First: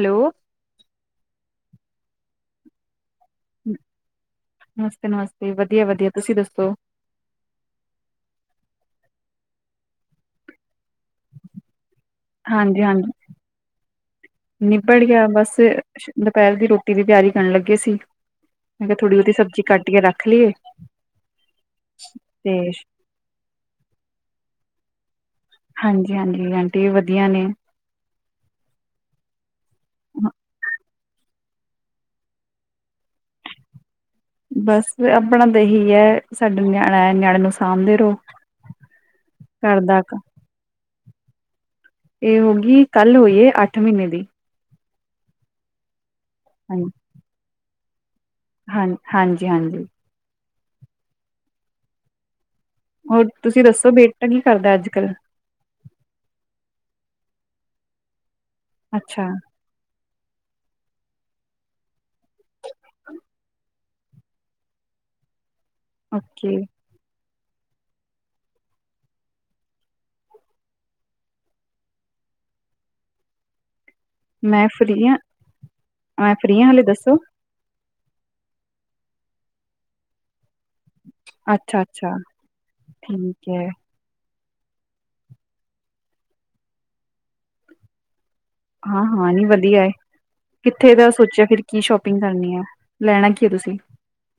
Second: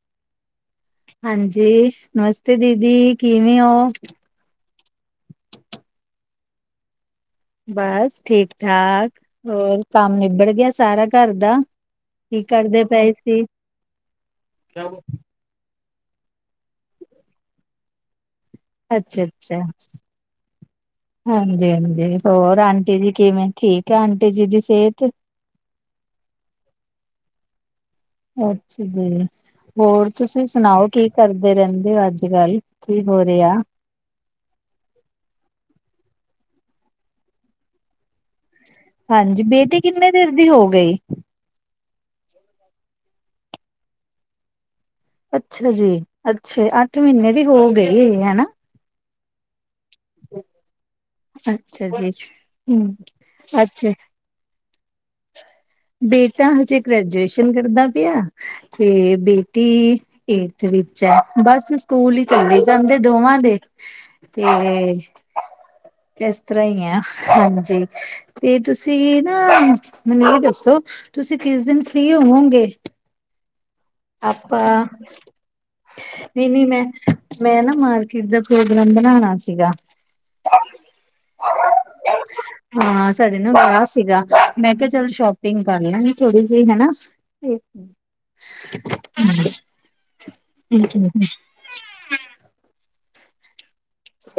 Hello. ਹਾਂਜੀ ਨਮਸਤੇ ਦੀਦੀ ਕਿਵੇਂ ਉ? ਨਮਸਤੇ- ਨਮਸਤੇ ਵਧੀਆ- ਵਧੀਆ ਤੁਸੀਂ ਦੱਸੋ? ਬਸ ਠੀਕ- ਠਾਕ ਹੋਰ ਕੰਮ ਨਿਬੜ ਗਿਆ ਸਾਰਾ ਘਰ ਦਾ? ਕੀ ਹਾਂਜੀ ਕਰਦੇ ਪਏ ਹਾਂਜੀ ਸੀ? ਨਿਬੜ ਗਿਆ ਬਸ ਦੁਪਹਿਰ ਦੀ ਰੋਟੀ ਦੀ ਤਿਆਰੀ ਕਰਨ ਲੱਗੇ ਸੀ। ਕਿਹਾ ਥੋੜ੍ਹੀ ਬਹੁਤੀ ਅੱਛਾ-ਅੱਛਾ। ਸਬਜ਼ੀ ਕੱਟ ਕੇ ਰੱਖ ਲਈਏ ਹਾਂਜੀ- ਹਾਂਜੀ ਹੋਰ ਤੇ ਆਂਟੀ ਜੀ ਕਿਵੇਂ ਠੀਕ ਐ ਆਂਟੀ ਜੀ ਦੀ ਸਿਹਤ? ਹਾਂਜੀ- ਹਾਂਜੀ ਆਂਟੀ ਵੀ ਵਧੀਆ ਨੇ। ਅੱਛਾ ਜੀ ਹੋਰ ਤੁਸੀਂ ਸੁਣਾਓ? ਕੀ ਕਰਦੇ ਰਹਿੰਦੇ ਅੱਜ ਕੱਲ, ਕੀ ਹੋ ਰਿਆ? ਬਸ ਆਪਣਾ ਤਾਂ ਇਹੀ ਐ ਸਾਡੇ ਨਿਆਣਾ ਨਿਆਣੇ ਨੂੰ ਸਾਂਭਦੇ ਰਹੋ। ਹਾਂਜੀ ਘਰ ਬੇਟੀ ਦਾ ਕਿੰਨੇ ਚੀਰ ਦੀ ਹੋ ਗਈ? ਇਹ ਹੋਗੀ ਕੱਲ ਹੋਈ ਏ ਅੱਠ ਮਹੀਨੇ ਦੀ। ਅੱਛਾ ਜੀ, ਅੱਛਾ ਹਾਂ ਅੱਠ ਮਹੀਨੇ ਦੀ ਹੋ ਗਈ ਈ ਹੈਨਾ। ਹਾਂ, ਹਂਜ, ਹਂਜੀ। ਅੱਛਾ ਜੀ। ਹੂੰ, ਹੋਰ ਤੁਸੀਂ ਅੱਛਾ ਦੱਸੋ ਬੇਟਾ ਕੀ ਕਰਦਾ ਅੱਜ ਕੱਲ੍ਹ,। ਬੇਟਾ ਹਜੇ ਗ੍ਰੈਜੂਏਸ਼ਨ ਕਰਦਾ ਪਿਆ ਤੇ ਅੱਛਾ ਬੇ- ਟੀ ਈ ਥੇ ਚੈ ਬੱਸ ਸਕੂਲ ਈ ਚੱਲੀ ਜਾਂਦੇ ਦੋਵਾਂ ਦੇ ਏ। ਏਸ ਓਕੇ ਤਰ੍ਹਾਂਈ ਐ ਹਂਜੀ, ਏ ਤੁਸੀਂ ਨਾ ਮੈਨੂੰ ਦਸੋ। ਸੋ ਤੁਸੀ ਕਿਸ ਦਿਨ ਫ੍ਰਰੀ ਹੋਵੋਂਗੇ। ਮੈਂ ਆਪਾਪਾ, ਫ੍ਰੀ ਹਾਂ ਫ੍ਰੀ ਨੀਨੀ ਹਾਂ ਹਲੇ ਮੈਂ ਦੱਸੋ ਮੈਂ ਨਾ ਮਾਰਕੀਟ ਦਾ ਪ੍ਰੋਗਰਾਮ ਬਨਾਨਾ ਸੀਗਾ। ਅੱਛਾ ਅੱਛਾ ਹਾਂ ਸਾਡੇ ਠੀਕ ਨਾ ਹੈ ਪਾਸ ਸੀਗਾ। ਮੈਂ ਕਿਆ ਚਲ ਸੌ਼ਪਿੰਗ ਕਰਲਾਂਗੀ ਥੋੜੀ ਜਿਹੀ ਹੈਨਾ ਤੇ। ਹਾਂ, ਹਾਂ ਨੀ ਵਧੀਆ ਏ ਕਿੱਥੇ ਦਾ ਇਹ ਸੋਚਿਆ। ਫਿਰ ਕੀ ਸੌ਼ਪਿੰਗ ਕਰਨੀਐ ਲੈਨਾ ਕੀਅ ਤੁਸੀਂ।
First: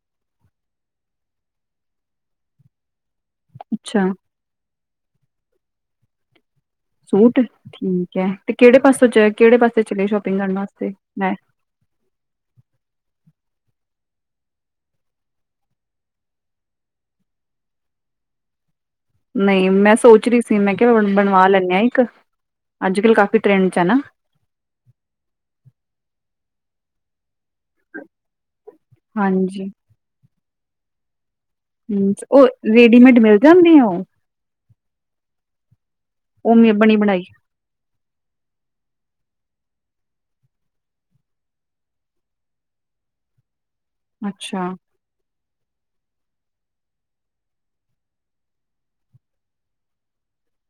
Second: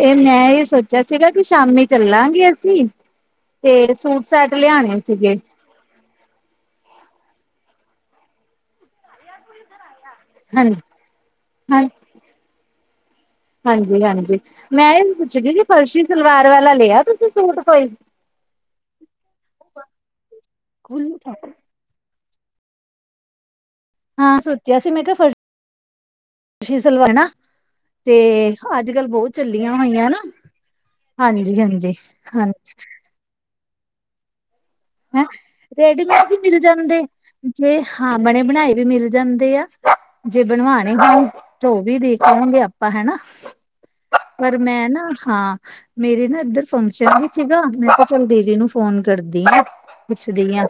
ਏ ਮੈਂ ਏ ਸੋਚਿਆ ਸੀਗਾ ਕੀ ਸ਼ਾਮੀ ਚੱਲਾਂਗੇ। ਅਸੀਂ ਤੇ ਅੱਛਾ ਸੂਟ ਸੈਟ ਲਿਆਨੇ ਸੀਗੇ। ਸੂਟ ਠੀਕ ਐ, ਤੇ ਕੇੜੇ ਪਾਸੋ ਚ ਕੇੜੇ ਪਾਸੇ ਚਲੇ ਸ਼ੋਪਿੰਗ ਕਰਨ ਵਾਸਤੇ। ਮੈਂ ਹਂਜੀ, ਹਂਜੀ, ਹਂਜੀ ਮੈਂ ਏਅ ਪੁੱਛਦੀ ਫਰਸ਼ੀ ਸਲਵਾਰ ਵਾਲਾ ਲਿਐ ਤੁਸੀਂ ਸੂਟ ਕੋਈ? ਨਈਂ ਮੈਂ ਸੋਚ ਰੀ ਸੀ, ਮੈਂ ਕਿਆ ਬਨ ਬਨਵਾ ਲੈਨੈ ਆਂ, ਇੱਕ ਅੱਜ- ਕੱਲ ਕਾਫ਼ੀ ਟਰੈਂਡ ਹੈਨਾ। ਹਾਂ ਸੋਚਿਆ ਸੀ, ਮੈਂ ਕਿ ਫਰਸੀ਼ ਸਲਵਾਰ ਨਾ ਤੇਅ ਅੱਜ -ਕੱਲ੍ਹ ਬੋਤ ਹਾਂਜੀ ਚੱਲੀਆਂ ਹੋਈਐਂ ਨਾ ਹਂਜੀ, ਹਂਜੀ। ਹੂਂੰ ਔ ਰੇਡੀਮੇਡ ਮਿਲ ਜਾਂਦੀਂ ਔ। ਹੈਂ, ਰੇਡੀਮੇਡ ਵੀ ਮਿਲ ਬਣੀ ਜੈਂਦੇ। ਬਣਾਈ ਜੇ ਹਾਂ ਬਨੇਬਨਾਏ ਵੀ ਮਿਲ ਜਾਂਦੇ ਆ, ਜੇ ਬਨਵਾਨੇ ਹੋਨ ਤੋ ਔਵੀ ਦੇਖ ਲੋਂਗੇ ਆਪਾਂ ਹੈਨਾ। ਪਰ ਅੱਛਾ ਮੈਂ ਨਾ ਹਾਂ ਮੇਰੇ ਨਾਂ ਇੱਧਰ ਫੰਕਸ਼ਨ ਵੀ ਸੀਗਾ। ਮੈਂਕਾਂ ਚਲ ਦੀਦੀ ਨੂੰ ਫੋਨ ਕਰਦੀ ਆਂ। ਪੁੱਛਦੀਆਂ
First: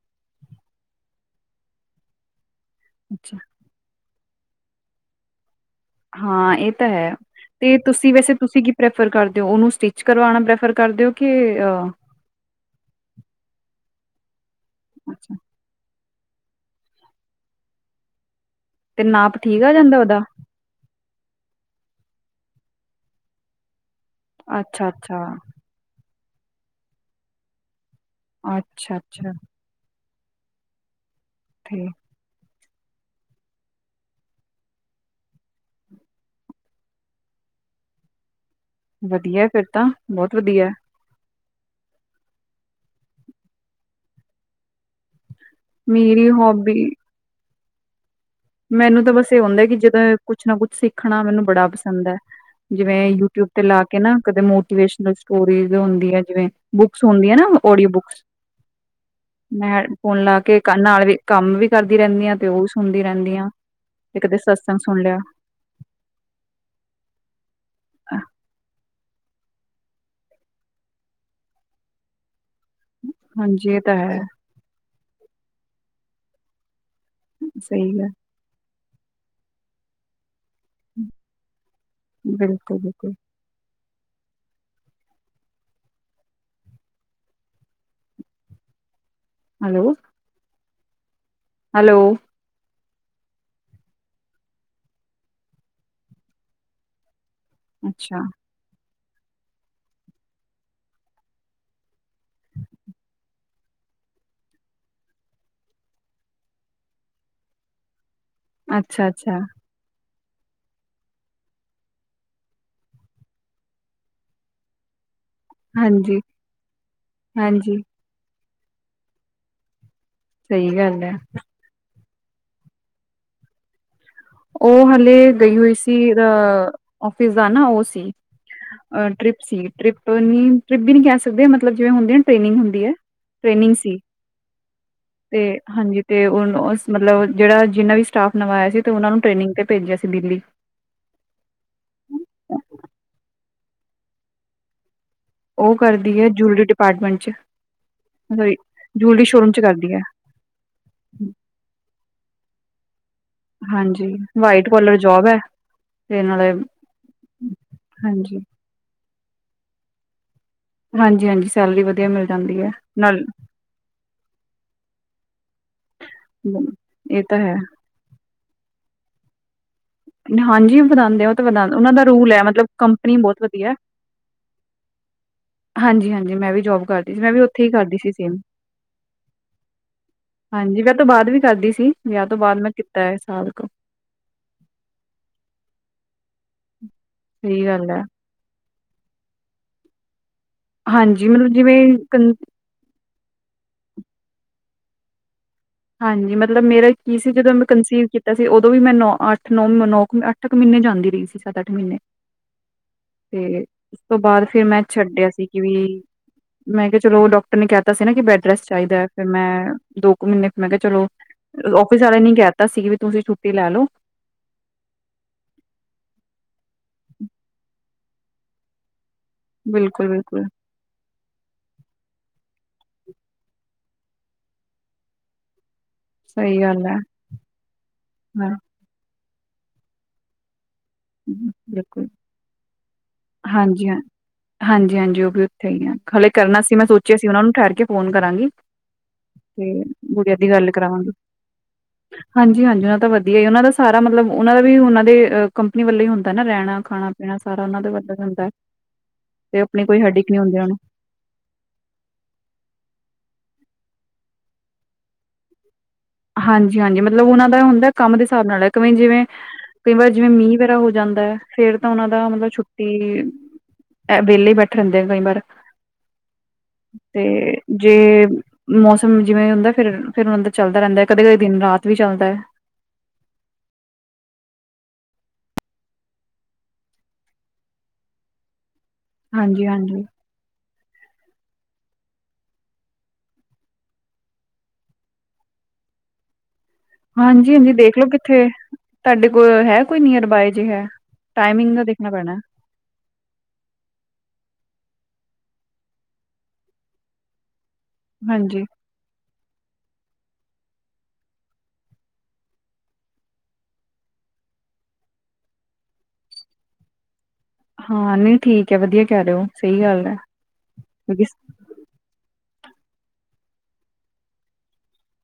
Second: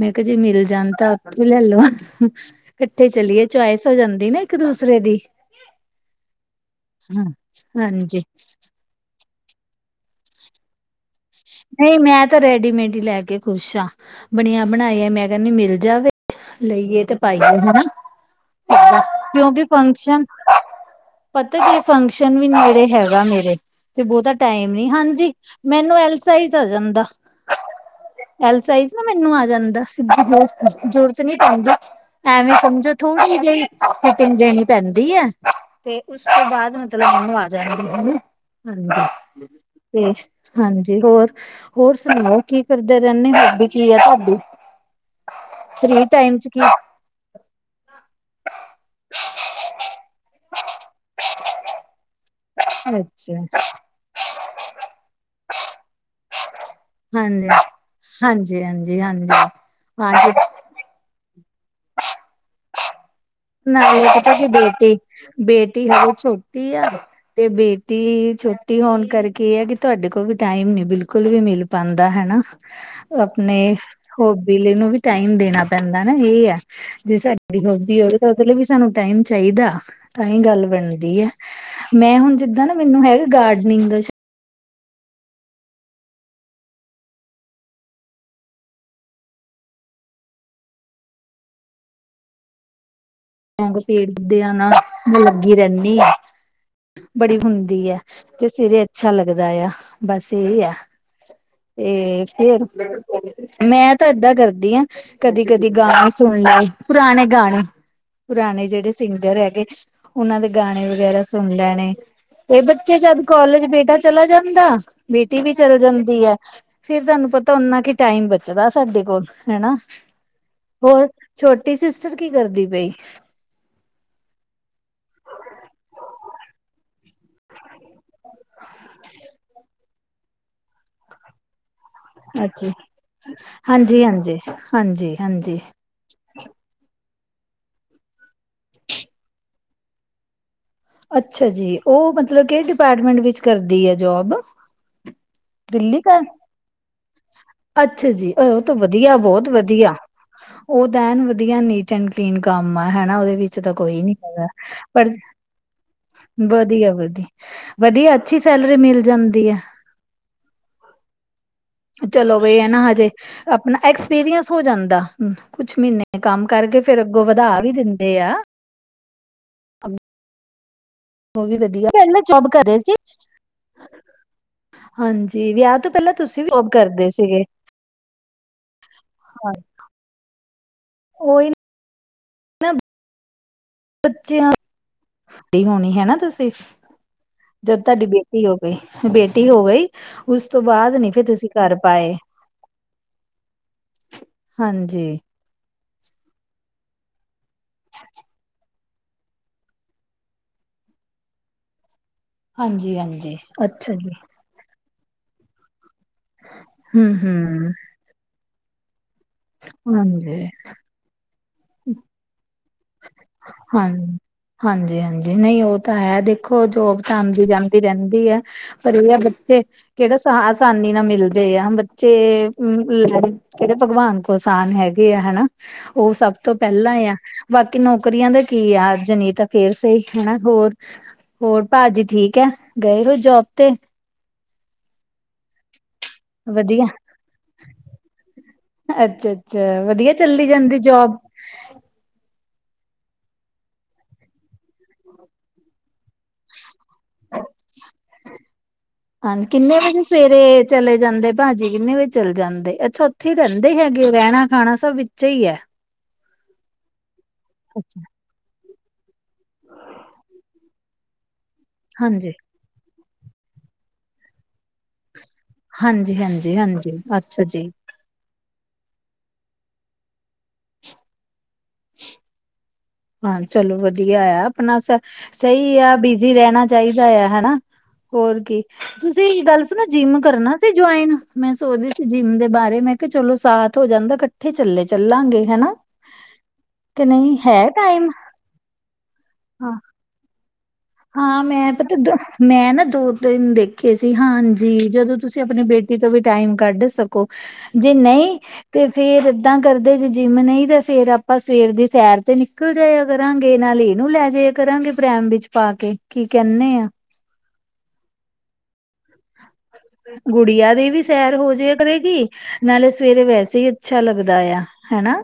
ਮੈਂਕਾ ਜੇ ਮਿਲ ਜਾਨ ਤਾਂ ਆ ਪੇ ਲੈ ਲਾਂ। ਕੱਠੇ ਅੱਛਾ ਚੱਲੀਏ ਚੁਆਇਸ ਔ ਜੈਂਦੀ ਨਾ ਇੱਕ ਦੂਸਰੇ ਦੀ। ਹਾਂ ਏਤਾਂ ਹੈ ਤੇ ਤੁਸੀਂ ਹਾਂਜੀ ਵੈਸੇ ਤੁਸੀਂ ਕਿਥੇ ਪ੍ਰੈਫਰ ਕਰਦੇਔ ਉਨੂੰ ਸਟਿੱਚ ਕਰਵਾਨਾ ਪ੍ਰੈਫਰ ਕਰਦੇਔ। ਨਈ ਮੈਂ ਤਾ ਰੈਡੀਮੇਡ ਈ ਲੈ ਕੇ ਖੁਸ਼ਆ ਬਨਿਆਂ ਬਨਾਇਆ ਮੈਂ ਅੱਛਾ ਕੈਨੀਂ ਮਿਲ ਜਾਵੇ। ਲਈਏ ਤੇ ਪਾਈਏ ਤੇ ਨਾਪ ਠੀਕ ਹੈਨਾਕਿਉਕਿ ਆ ਜਾਂਦਾ ਉਹਦਾ ਫੰਕਸ਼ਨ - ਪਤਾ ਕੀ ਫੰਕਸ਼ਨ ਵੀ ਨੇੜੇ ਹੈਗਾ। ਮੇਰੇ ਤੇ ਬੋਤਾ ਟਾਈਮ ਅੱਛਾ ਨੀ ਅੱਛਾ ਹਂਜੀ, ਮੈਨੂੰ ਐੱਲ ਸਾਈਜ ਆ ਜੈਂਦਾ। ਐਲ ਸਾਈਜ਼ ਅੱਛਾ ਨਾ ਅੱਛਾ ਮੈਨੂੰ ਆ ਜੈਂਦਾ ਜੂਰਤ ਨੀਂ ਪੈਂਦੀ। ਤੇ ਐਵੇਂ ਸਮਝੋ ਥੋੜ੍ਹੀ ਜਿਹੀ ਫਿਟਿੰਗ ਦੇਨੀ ਪੈਂਦੀਐ। ਤੇ ਉਸ ਤੋਂ ਬਾਦ ਮਤਲਬ ਮੈਨੂੰ ਆ ਜਾੜਗੇ ਹੈਨਾ। ਵਧੀਆ ਹਂਜੀ, ਫਿਰ ਤਾਂ ਤੇ ਬਹੁਤ ਵਧੀਆ ਹਂਜੀ। ਹੋਰ, ਹੋਰ ਸਨਾਔ ਕੀ ਕਰਦੇ ਰੈਂਨੇਔ ਹੋਬੀ ਕੀ ਐ ਤੁੱਡੀ? ਫਰੀ ਮੇਰੀ ਟਾਈਮਸ ਕੀ। ਹੋਬੀ ਮੈਨੂੰ ਤ ਬਸ ਏ ਹੋਂਦੈ ਕਿ ਜਦੋਂ ਕੁਛ ਨਾ ਕੁਛ ਸਿੱਖਨਾ ਮੈਨੂੰ ਬੜਾ ਪਸੰਦ ਐ। ਅੱਛਾ ਜਿਵੇ ਹਾਂਜੀ ਯੂਟਿਊਬ ਤੇ ਲਾ ਕੇ ਨਾ ਕਦੇ ਮੋਟੀਵੇਸ਼ਨਲ ਸਟੋਰੀਜ ਔਦੀਐਂ ਜਿਵੇ ਬੁੱਕਸ ਹੁੰਦੀਆਂ ਨਾ, ਹਾਂਜੀ ਓਡੀਓ ਬੁੱਕਸ, ਹਾਂਜੀ ਹਾਂਜੀ ਮੈਂ ਫੋਨ ਹਾਂਜੀ ਲਾ ਕੇ ਕੰਨ ਨਾਲ ਵੀ, ਕੰਮ ਵੀ ਕਰਦੀ ਰਹਿੰਦੀ ਆ, ਤੇ ਓਵੀ ਸੁਣਦੀ ਰੈਂਦੀ ਆ। ਨਾਲੇ ਆ ਪਤਾ ਕੀ ਬੇਟੀ, ਬੇਟੀ ਹਜੇ ਛੋਟੀ ਆ। ਤੇ ਬੇਟੀ, ਛੋਟੀ ਹੋਣ ਕਰਕੇ, ਏ ਐ ਕਿ ਤੁਹਾਡੇ ਕੋਲ ਵੀ ਟਾਈਮ ਨੀਂ ਬਿਲਕੁਲ ਵੀ ਮਿਲ ਪਾਂਦਾ ਹਨਾ। ਅਪਣੇ ਹਾਂਜੀ ਇਹ ਤਾਂ ਹੈ ਹੋਬੀਲੇ ਨੂੰ ਵੀ ਟਾਈਮ ਦੇਣਾ ਪੈਂਦਾ, ਏ ਐ। ਜੇ ਸਾਡੀ ਸਹੀ ਹੋਬੀ ਹੈ ਹੋਵੇ ਤੇ ਉਹਦੇ ਲਈ ਵੀ ਸਾਨੂੰ ਟਾਈਮ ਚਾਈਦਾ, ਤਾਂਹੀ ਗੱਲ ਬਣਦੀਐ, ਮੈਂ ਹੁਣ ਜਿੱਦਾਂ ਨਾ ਬਿਲਕੁਲ ਮੈਨੂੰ ਬਿਲਕੁਲ ਹੈਗਾ ਗਾਡਨਿੰਗ ਦਾ ਸ਼ੌ ਹੈਲੋ ਹੈਲੋ ਅੱਗੋਂ ਪੀੜ ਦਿਆਂ ਨਾ, ਮੈਂ ਲੱਗੀ ਰਹਿੰਦੀ ਆ, ਬੜੀ ਹੁੰਦੀ ਹੈ। ਅੱਛਾ ਜਿਸ ਸਿਰੇ ਅੱਛਾ ਲੱਗਦਾ ਆ। ਬਸ ਇਹ ਆ, ਤੇ ਫਿਰ ਮੈਂ ਤਾਂ ਐਦਾਂ ਕਰਦੀ ਆਂ। ਕਦੀ-ਕਦੀ ਗਾਣੇ ਸੁਣ ਲਏ, ਪੁਰਾਣੇ ਗਾਣੇ ਪੁਰਾਣੇ ਜੇੜੇ ਅੱਛਾ ਸਿੰਗਰ ਅੱਛਾ ਹੈਗੇ। ਉਹਨਾਂ ਦੇ ਗਾਣੇ ਵਗੈਰਾ ਸੁਣ ਲੈਣੇ। ਇਹ ਬੱਚੇ ਜਦ ਕੌਲਜ ਬੇਟਾ ਚਲਾ ਜਾਂਦਾ। ਬੇਟੀ ਵੀ ਚੱਲ ਹਾਂਜੀ ਜਾਂਦੀ ਹੈ। ਫੇਰ ਤਾਨੂੰ ਪਤਾ ਉਨਾਂ ਹਾਂਜੀ ਕਿ ਟਾਈਮ ਬਚਦਾ ਸਾਡੇ ਕੋਲ, ਹੈਨਾ। ਸਹੀ ਗੱਲ ਹੋਰ, ਹੈ ਛੋ ਤੇ ਸਿਸਟਰ ਕੀ ਕਰਦੀ ਪਈ? ਉਹ ਹਲੇ ਗਈ ਹੋਈ ਸੀ। ਅ ਔਫਿਸ ਦਾ ਨਾ ਓ ਸੀ, ਟ੍ਰਿਪ ਸੀ, ਟ੍ਰਿਪਨੀ ਟ੍ਰਿਪ ਵੀ ਨੀ ਕਹਿ ਸਕਦੇ, ਮਤਲਬ ਜਿਵੇਂ ਹੁੰਦੀ ਟੇਨਿੰਗ ਅੱਛਾ ਹੁੰਦੀ ਐ। ਹਾਂਜੀ, ਹਾਂਜੀ, ਹਾਂਜੀ, ਹਾਂਜੀ ਤੇ ਓ, ਉਹਸ ਮਤਲਬ ਜੇੜਾ ਜਿੰਨਾ ਵੀ ਸਟਾਫ ਨਵਾਂ ਆਇਆ ਸੀ। ਤੇ ਉਹਨਾ ਨੂੰ ਟ੍ਰੇਨਿੰਗ ਤੇ ਭੇਜਿਆ ਸੀ। ਦਿੱਲੀ ਅੱਛਾ ਜੀ, ਉਹ ਮਤਲਬ ਕੇੜੇ ਡਿਪਾਟਮੈਂਟ ਵਿੱਚ ਕਰਦੀ ਆ ਜੋਬ ਉਹ ਦਿੱਲੀ ਕਰਦੀ ਕਰ ਆ ਜੂਲਰੀ ਡਿਪਾਟਮੈਂਟ ਅੱਛਾ ਜੀ, ਅ ਉਹ ਵਧੀਆ, ਬਹੁਤ ਸ਼ੋਰੂਮ ਚ ਕਰਦੀ ਵਧੀਆ‌। ਹੈ ਉਹ ਤਾਂ ਐਨ ਵਧੀਆ ਨੀਟ ਐਂਡ ਕਲੀਨ ਕੰਮ ਆ, ਹੈਨਾ ਉਹਦੇ ਵਿੱਚ ਤਾਂ ਕੋਈ ਹਾਂਜੀ ਨੀ ਹੈਗਾ। ਵਾਈਟ ਕੋਲਰ ਪਰ ਜੋਬ ਹੈ ਤੇ ਨਾਲੇ ਵਧੀਆ-ਵਧੀਆ, ਵਧੀਆ ਹਾਂਜੀ ਅੱਛੀ ਸੈਲਰੀ ਮਿਲ ਜਾਂਦੀ ਆ। ਹਾਂਜੀ-ਹਾਂਜੀ ਚਲੋ ਵੇ ਆ ਨਾ ਹਜੇ ਆਪਣਾ ਐਕਸਪੀਰੀਅਸ ਹੋ ਜਾਂਦਾ। ਕੁਛ ਮਹੀਨੇ ਕੰਮ ਕਰਕੇ ਫੇਰ ਇਹ ਅੱਗੋਂ ਤਾਂ ਵਧਾ ਹੈ ਵੀ ਦਿੰਦੇ ਆ। ਹਾਂਜੀ ਵਧਾਂਦੇ ਓ ਤਾਂ ਉਹ ਵੀ ਵਧਾ, ਵਧੀਆ, ਉਨਾਂ ਦਾ ਪਹਿਲਾਂ ਰੂਲ ਹੈ। ਜੋਬ ਮਤਲਬ ਕਰਦੇ ਸੀ। ਕੰਪਨੀ ਬਹੁਤ ਵਧੀਆ ਹਾਂਜੀ, ਵਿਆਹ ਤੋਂ ਪਹਿਲਾਂ ਹਾਂਜੀ-ਹਾਂਜੀ ਤੁਸੀਂ ਮੈਂ ਵੀ ਜੋਬ ਕਰਦੇ ਕਰਦੀ ਸੀ। ਮੈਂ ਵੀ ਉੱਥੇ ਹੀ ਕਰਦੀ ਸੀ। ਸੇਮ ਹਟ ਹਾਂਜੀ, ਮੈਂ ਬਾਅਦ ਵੀ ਕਰਦੀ ਸੀ। ਵਿਆਹ ਤੋਂ ਬਾਅਦ ਮੈਂ ਕੀਤਾ, ਇਹ ਸਾਲ ਕੁ ਬੱਚਿਆਂ, ਐਡੀ ਹੋਣੀ ਹੈ ਨਾ ਤੁਸੀਂ, ਸਹੀ ਜਦ ਗੱਲ ਹੈ ਤਾਡੀ ਬੇਟੀ ਟੀ ਹੋ ਗਈ, ਬੇਟੀ ਹੋ ਗਈ। ਉਸ ਤੋਂ ਬਾਅਦ ਨੀ ਫਿਰ ਹਾਂਜੀ ਤੁਸੀਂ ਮਤਲਬ ਕਰ ਜਿਵੇਂ ਪਾਏ। ਕੰ ਹਾਂਜੀ ਹਾਂਜੀ, ਮਤਲਬ ਮੇਰਾ ਕੀ ਸੀ। ਜਦੋਂ ਮੈਂ ਕੰਸੀਵ ਕੀਤਾ ਸੀ। ਉਦੋਂ ਵੀ ਮੈਂ ਨੌ, ਅੱਠ ਨੌ-ਨੌ ਮ ਇੱਕ ਮਹੀਨੇ ਤਕ ਜਾਂਦੀ ਰਹੀ ਸੀ। ਸੱਤ- ਅੱਠ ਮਹੀਨੇ ਹਾਂਜੀ ਹਾਂਜੀ ਤੇ, ਅੱਛਾ ਉਸ ਜੀ ਤੋਂ ਬਾਅਦ ਫੇਰ ਮੈਂ ਛੱਡਿਆ ਸੀ। ਕਿ ਵੀ ਮੈਂ ਕਿਹਾ ਹਮ ਚਲੋ ਡਾਕਟਰ ਨੇ ਹਮ ਕਹਿਤਾ ਸੀ ਨਾ ਕਿ ਬੈਡ ਰੈਸਟ ਚਾਹੀਦਾ। ਫੇਰ ਮੈਂ ਦੋ ਕੁ ਹਾਂਜੀ ਮਹੀਨੇ ਮੈਂ ਕਿਹਾ ਚਲੋ, ਔਫਿਸ ਵਾਲੇ ਨੇ ਕਹਿ ਦਿੱਤਾ ਸੀ। ਤੁਸੀਂ ਛੁੱਟੀ ਲੈ ਲਓ। ਹਾਂਜੀ-ਹਾਂਜੀ ਨਹੀਂ ਉਹ ਤਾਂ ਹੈ। ਦੇਖੋ ਜੋਬ ਤਾਂ ਆਂਉਦੀ ਜਾਂਦੀ ਰਹਿੰਦੀ ਆ। ਪਰ ਇਹ ਆ ਬ ਬੱਚੇ, ਕਿਹੜੇ ਬਿਲਕੁਲ-ਬਿਲਕੁਲ ਸਾਹਸ ਆਸਾਨੀ ਨਾਲ ਮਿਲਦੇ ਆ। ਬੱਚੇ, ਲੈ ਕਿਹੜੇ ਭਗਵਾਨ ਕੋ ਆਸਾਨ ਹੈਗੇ ਆ, ਹੈਨਾ। ਉਹ ਸਭ ਤੋਂ ਸਹੀ ਗੱਲ ਪਹਿਲਾਂ ਹੈ ਆ। ਬਾਕੀ ਨੌਕਰੀਆਂ ਦਾ ਹਾਂ ਕੀ, ਅਜ ਨੀ ਤ ਫੇਰ ਸਈ ਹੈਨਾ ਹੋਰ, ਹੋਰ ਭਾਅਜੀ ਬਿਲਕੁਲ ਠੀਕ ਐ ਗਏ ਹੋੋਏ ਜੋਬ ਤੇ? ਹਾਂਜੀ-ਹਾਂਜੀ ਓ ਵੀ ਉੱਥੇ ਹੀ ਆ ਹਾਲੇ ਕਰਨਾ ਸੀ ਵਧੀਆ ਮੈਂ ਸੋਚਿਆ ਸੀ ਉਨਾਂ ਨੂੰ ਠਹਿਰ ਕੇ ਫ਼ੋਨ ਕਰਾਂਗੀ। ਤੇ ਅੱਛਾ-ਅੱਛਾ ਵਧੀਆ ਗੁੜੀਆਂ ਚੱਲੀ ਦੀ ਗੱਲ ਜਾਂਦੀ ਕਰਾਵਾਂਗੀ। ਜੋਬ? ਹਾਂਜੀ-ਹਾਂਜੀ ਉਨਾਂ ਦਾ ਵਧੀਆ ਉਨਾਂ ਦਾ ਸਾਰਾ ਮਤਲਬ ਉਨਾਂ ਦਾ ਵੀ ਉਨਾਂ ਦੇ ਅ ਕੰਪਨੀ ਵੱਲੋਂ ਈ ਹੁੰਦਾ ਨਾ ਰੈਂਣਾ, ਖਾਣਾ ਪੀਣਾ ਸਾਰਾ ਉਨਾਂ ਦੇ ਵਲੋਂ ਈ ਹੁੰਦਾ ਐ ਹਾਂ 'ਤੇ ਆਪਣੀ ਕੋਈ ਹੈਡਿਕ ਨੀ ਹੁੰਦੀ ਉਨਾਂ ਨੂੰ। ਭਾਅਜੀ ਕਿੰਨੇ ਵਜੇ ਚੱਲ ਜਾਂਦੇ ਅੱਛਾ ਉੱਥੇ ਹੀ ਰੈਂਦੇ ਹੈਗੇ ਰੈਣਾ, ਖਾਣਾ ਸਭ ਵਿੱਚੇ ਈ ਐ। ਹਾਂਜੀ-ਹਾਂਜੀ ਮਤਲਬ ਉਨਾਂ ਦਾ ਹੁੰਦਾ ਅੱਛਾ ਕੰਮ ਦੇ ਹਿਸਾਬ ਨਾਲ ਐ ਕਿਵੇਂ ਜਿਵੇਂ ਕਈ ਵਾਰ ਜਿਵੇਂ ਮੀਂ ਵੇਰਾ ਹੋ ਜਾਂਦਾ ਐ ਫੇਰ ਤਾਂ ਉਨਾਂ ਦਾ ਹਾਂਜੀ। ਮਤਲਬ ਛੁੱ ਟੀ, ਐ ਵੇਲੇ ਬੈਠੇ ਰੈਂਦੇ ਆ ਕਈ ਵਾਰ। ਹਾਂਜੀ-ਹਾਂਜੀ-ਹਾਂਜੀ ਤੇ ਅੱਛਾ ਜੀ। ਜੇ ਮੌਸਮ ਜਿਵੇਂ ਹੁੰਦਾ ਫੇਰ, ਫੇਰ ਉਨਾਂ ਦਾ ਚੱਲਦਾ ਰੈਂਦਾ ਕਦੇ-ਕਦੇ ਦਿਨ-ਰਾਤ ਵੀ ਚੱਲਦਾ ਐ। ਹਾਂ ਚਲੋ ਵਧੀਆ ਆ ਆਪਣਾ ਸ ਸਈ ਆ ਬਿਜ਼ੀ ਰੈਣਾ ਚਾਈਦਾ ਆ ਹਨਾ। ਹੋਰ ਕੀ ਤੁਸੀਂ ਗੱਲ ਹਾਂਜੀ ਸੁਣੋ ਹਾਂਜੀ ਜਿੰਮ ਕਰਨਾ ਸੀ ਜੁਆਇਨ ਮੈਂ ਸੋਚਦੀ ਸੀ ਜਿੰਮ ਦੇ ਬਾਰੇ ਮੈਂ ਕ ਚਲੋ ਸਾਥ ਹੋ ਜਾਂਦਾ ਕੱਠੇ ਚੱਲੇ ਚੱਲਾਂਗੇ ਹਨਾ‌। [inaudible] ਹਾਂਜੀ-ਹਾਂਜੀ ਦੇਖਲੋ ਕਿੱਥੇ ਤੁਹਾਡੇ ਕੋਲ ਹਾਂ ਹੈ ਕੋਈ ਨੀਅਰ ਬਾਏ ਜੇ ਹੈ। ਹਾਂ ਮੈਂ ਟਾਈਮਿੰਗ ਦਾ ਪਤਾ ਦ ਦੇਖਣਾ ਪੈਣਾ ਮੈਂ ਨਾ ਦੋ-ਤਿੰਨ ਦੇ ਖੇ ਸੀ ਹਾਂਜੀ ਜਦੋਂ ਤੁਸੀਂ ਆਪਣੀ ਬੇਟੀ ਤੋਂ ਵੀ ਟਾਈਮ ਕੱਢ ਸ ਕੋ ਜੇ ਨਈ ਹਾਂਜੀ ਤੇ ਫੇਰ ਏਦਾਂ ਕਰਦੇ ਜੇ ਜਿੰਮ ਨਈ ਤਾਂ ਫੇਰ ਆਪਾਂ ਸਵੇਰ ਦੀ ਸੈਰ ਤੇ ਨਿਕਲ ਜਾਏ ਆ ਕਰਾਂਗੇ ਨਾਲ ਏਨੂੰ ਲੈ ਜੇ ਕਰਾਂਗੇ ਪ੍ਰੈਮ ਵਿੱਚ ਪਾ ਕੇ ਕੀ ਕੈਂਨੇ ਆ। ਹਾਂ ਨਈ ਠੀਕ ਐ ਵਧੀਆ ਕੈ ਰੇ ਓ। ਗੁੜੀਆਂ ਦੀ ਵੀ ਸੈਰ ਹੋ ਜੇਆ ਕਰੇਗੀ ਨਾਲੇ ਸਵੇਰੇ ਵੈਸੇ ਈ ਅੱਛਾ ਲੱਗਦਾ ਆ ਹੈਨਾ।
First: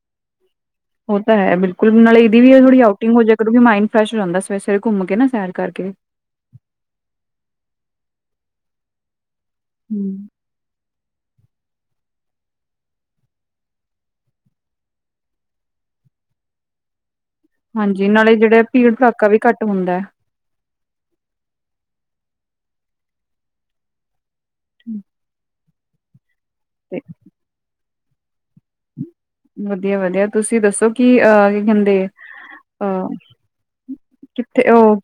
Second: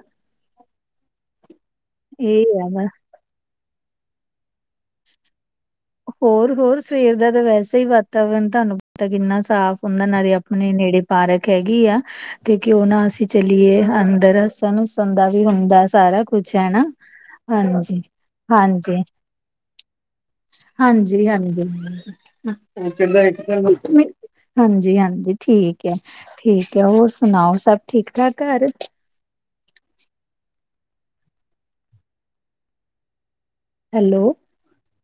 ਓ ਤਾਂ ਹੈ ਬਿਲਕੁੱਲ ਨਾਲ ਏਦੀ ਵੀ ਇਹ ਥੋੜੀ ਆ ਆਊਟਿੰਗ ਹੋ ਜਾਇਆ ਕਰੂਗੀਂ ਮਾਈੰਡ ਫਰੈਸ਼ ਹੋ ਜਾਂਦਾ ਸਵੇਰੇ-ਸਵੇਰੇ ਘੁੰਮ ਕੇ ਨਾ ਸੈਰ ਕਰਕੇ। ਹੋਰ-ਹੋਰ ਸਵੇਰ ਦਾ ਤਾਂ ਵੈਸਾ ਈ ਵਾਤਾਵਰਨ ਤੁਹਾਨੂੰ ਪਤਾ ਕਿੰਨਾ ਸਾਫ਼ ਹੁੰਦਾ ਨਾਲੇ ਆ ਪਣੇ ਨੇੜੇ ਪਾਰਕ ਹੈਗੀ ਆ। ਤੇ ਕਿਉਂ ਨਾ ਅਸੀਂ ਚੱਲੀਏ ਅੰਦਰ ਸਾਨੂੰ ਸੁਣ ਦਾ ਵੀ ਹੁੰਦਾ ਸਾਰਾ ਕੁਛ ਹੈਨਾ। [inaudible] ਹਾਂਜੀ ਨਾਲੇ ਜੇੜਾ ਭੀੜ ਭੜੱਕਾ ਵੀ ਘੱਟ ਹੁੰਦਾ ਐ। ਹਾਂਜੀ-ਹਾਂਜੀ। ਹੈ। ਹਾਂਜੀ-ਹਾਂਜੀ ਠੀਕ ਐ, ਠੀਕ ਐ ਤੇ ਹੋਰ ਸੁਣਾਓ ਸਭ ਠੀਕ ਠਾਕ ਘਰ? ਵਧੀਆ-ਵਧੀਆ ਤੁਸੀਂ ਦੱਸੋ ਕੀ ਅ ਕੀ ਕੈਂਦੇ, ਅ ਹੈਲੋ ਥੇ ਓ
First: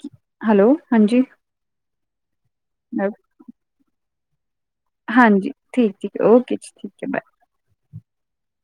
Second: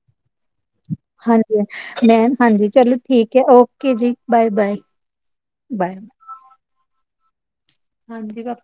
ਹੈਲੋ ਹਾਂਜੀ। ਵਧੀਆ ਮੈਂ ਹਾਂਜੀ ਚਲੋ ਠੀਕ ਐ ਓਕੇ ਜੀ ਬਾਏ-ਬਾਏ। ਹਾਂਜੀ ਬਾਏ। ਠੀਕ ਬਾਏ। ਏ ਓਕੇ ਜੀ ਠੀਕ ਐ ਬਾਏ। ਹਾਂਜੀ ਬਸ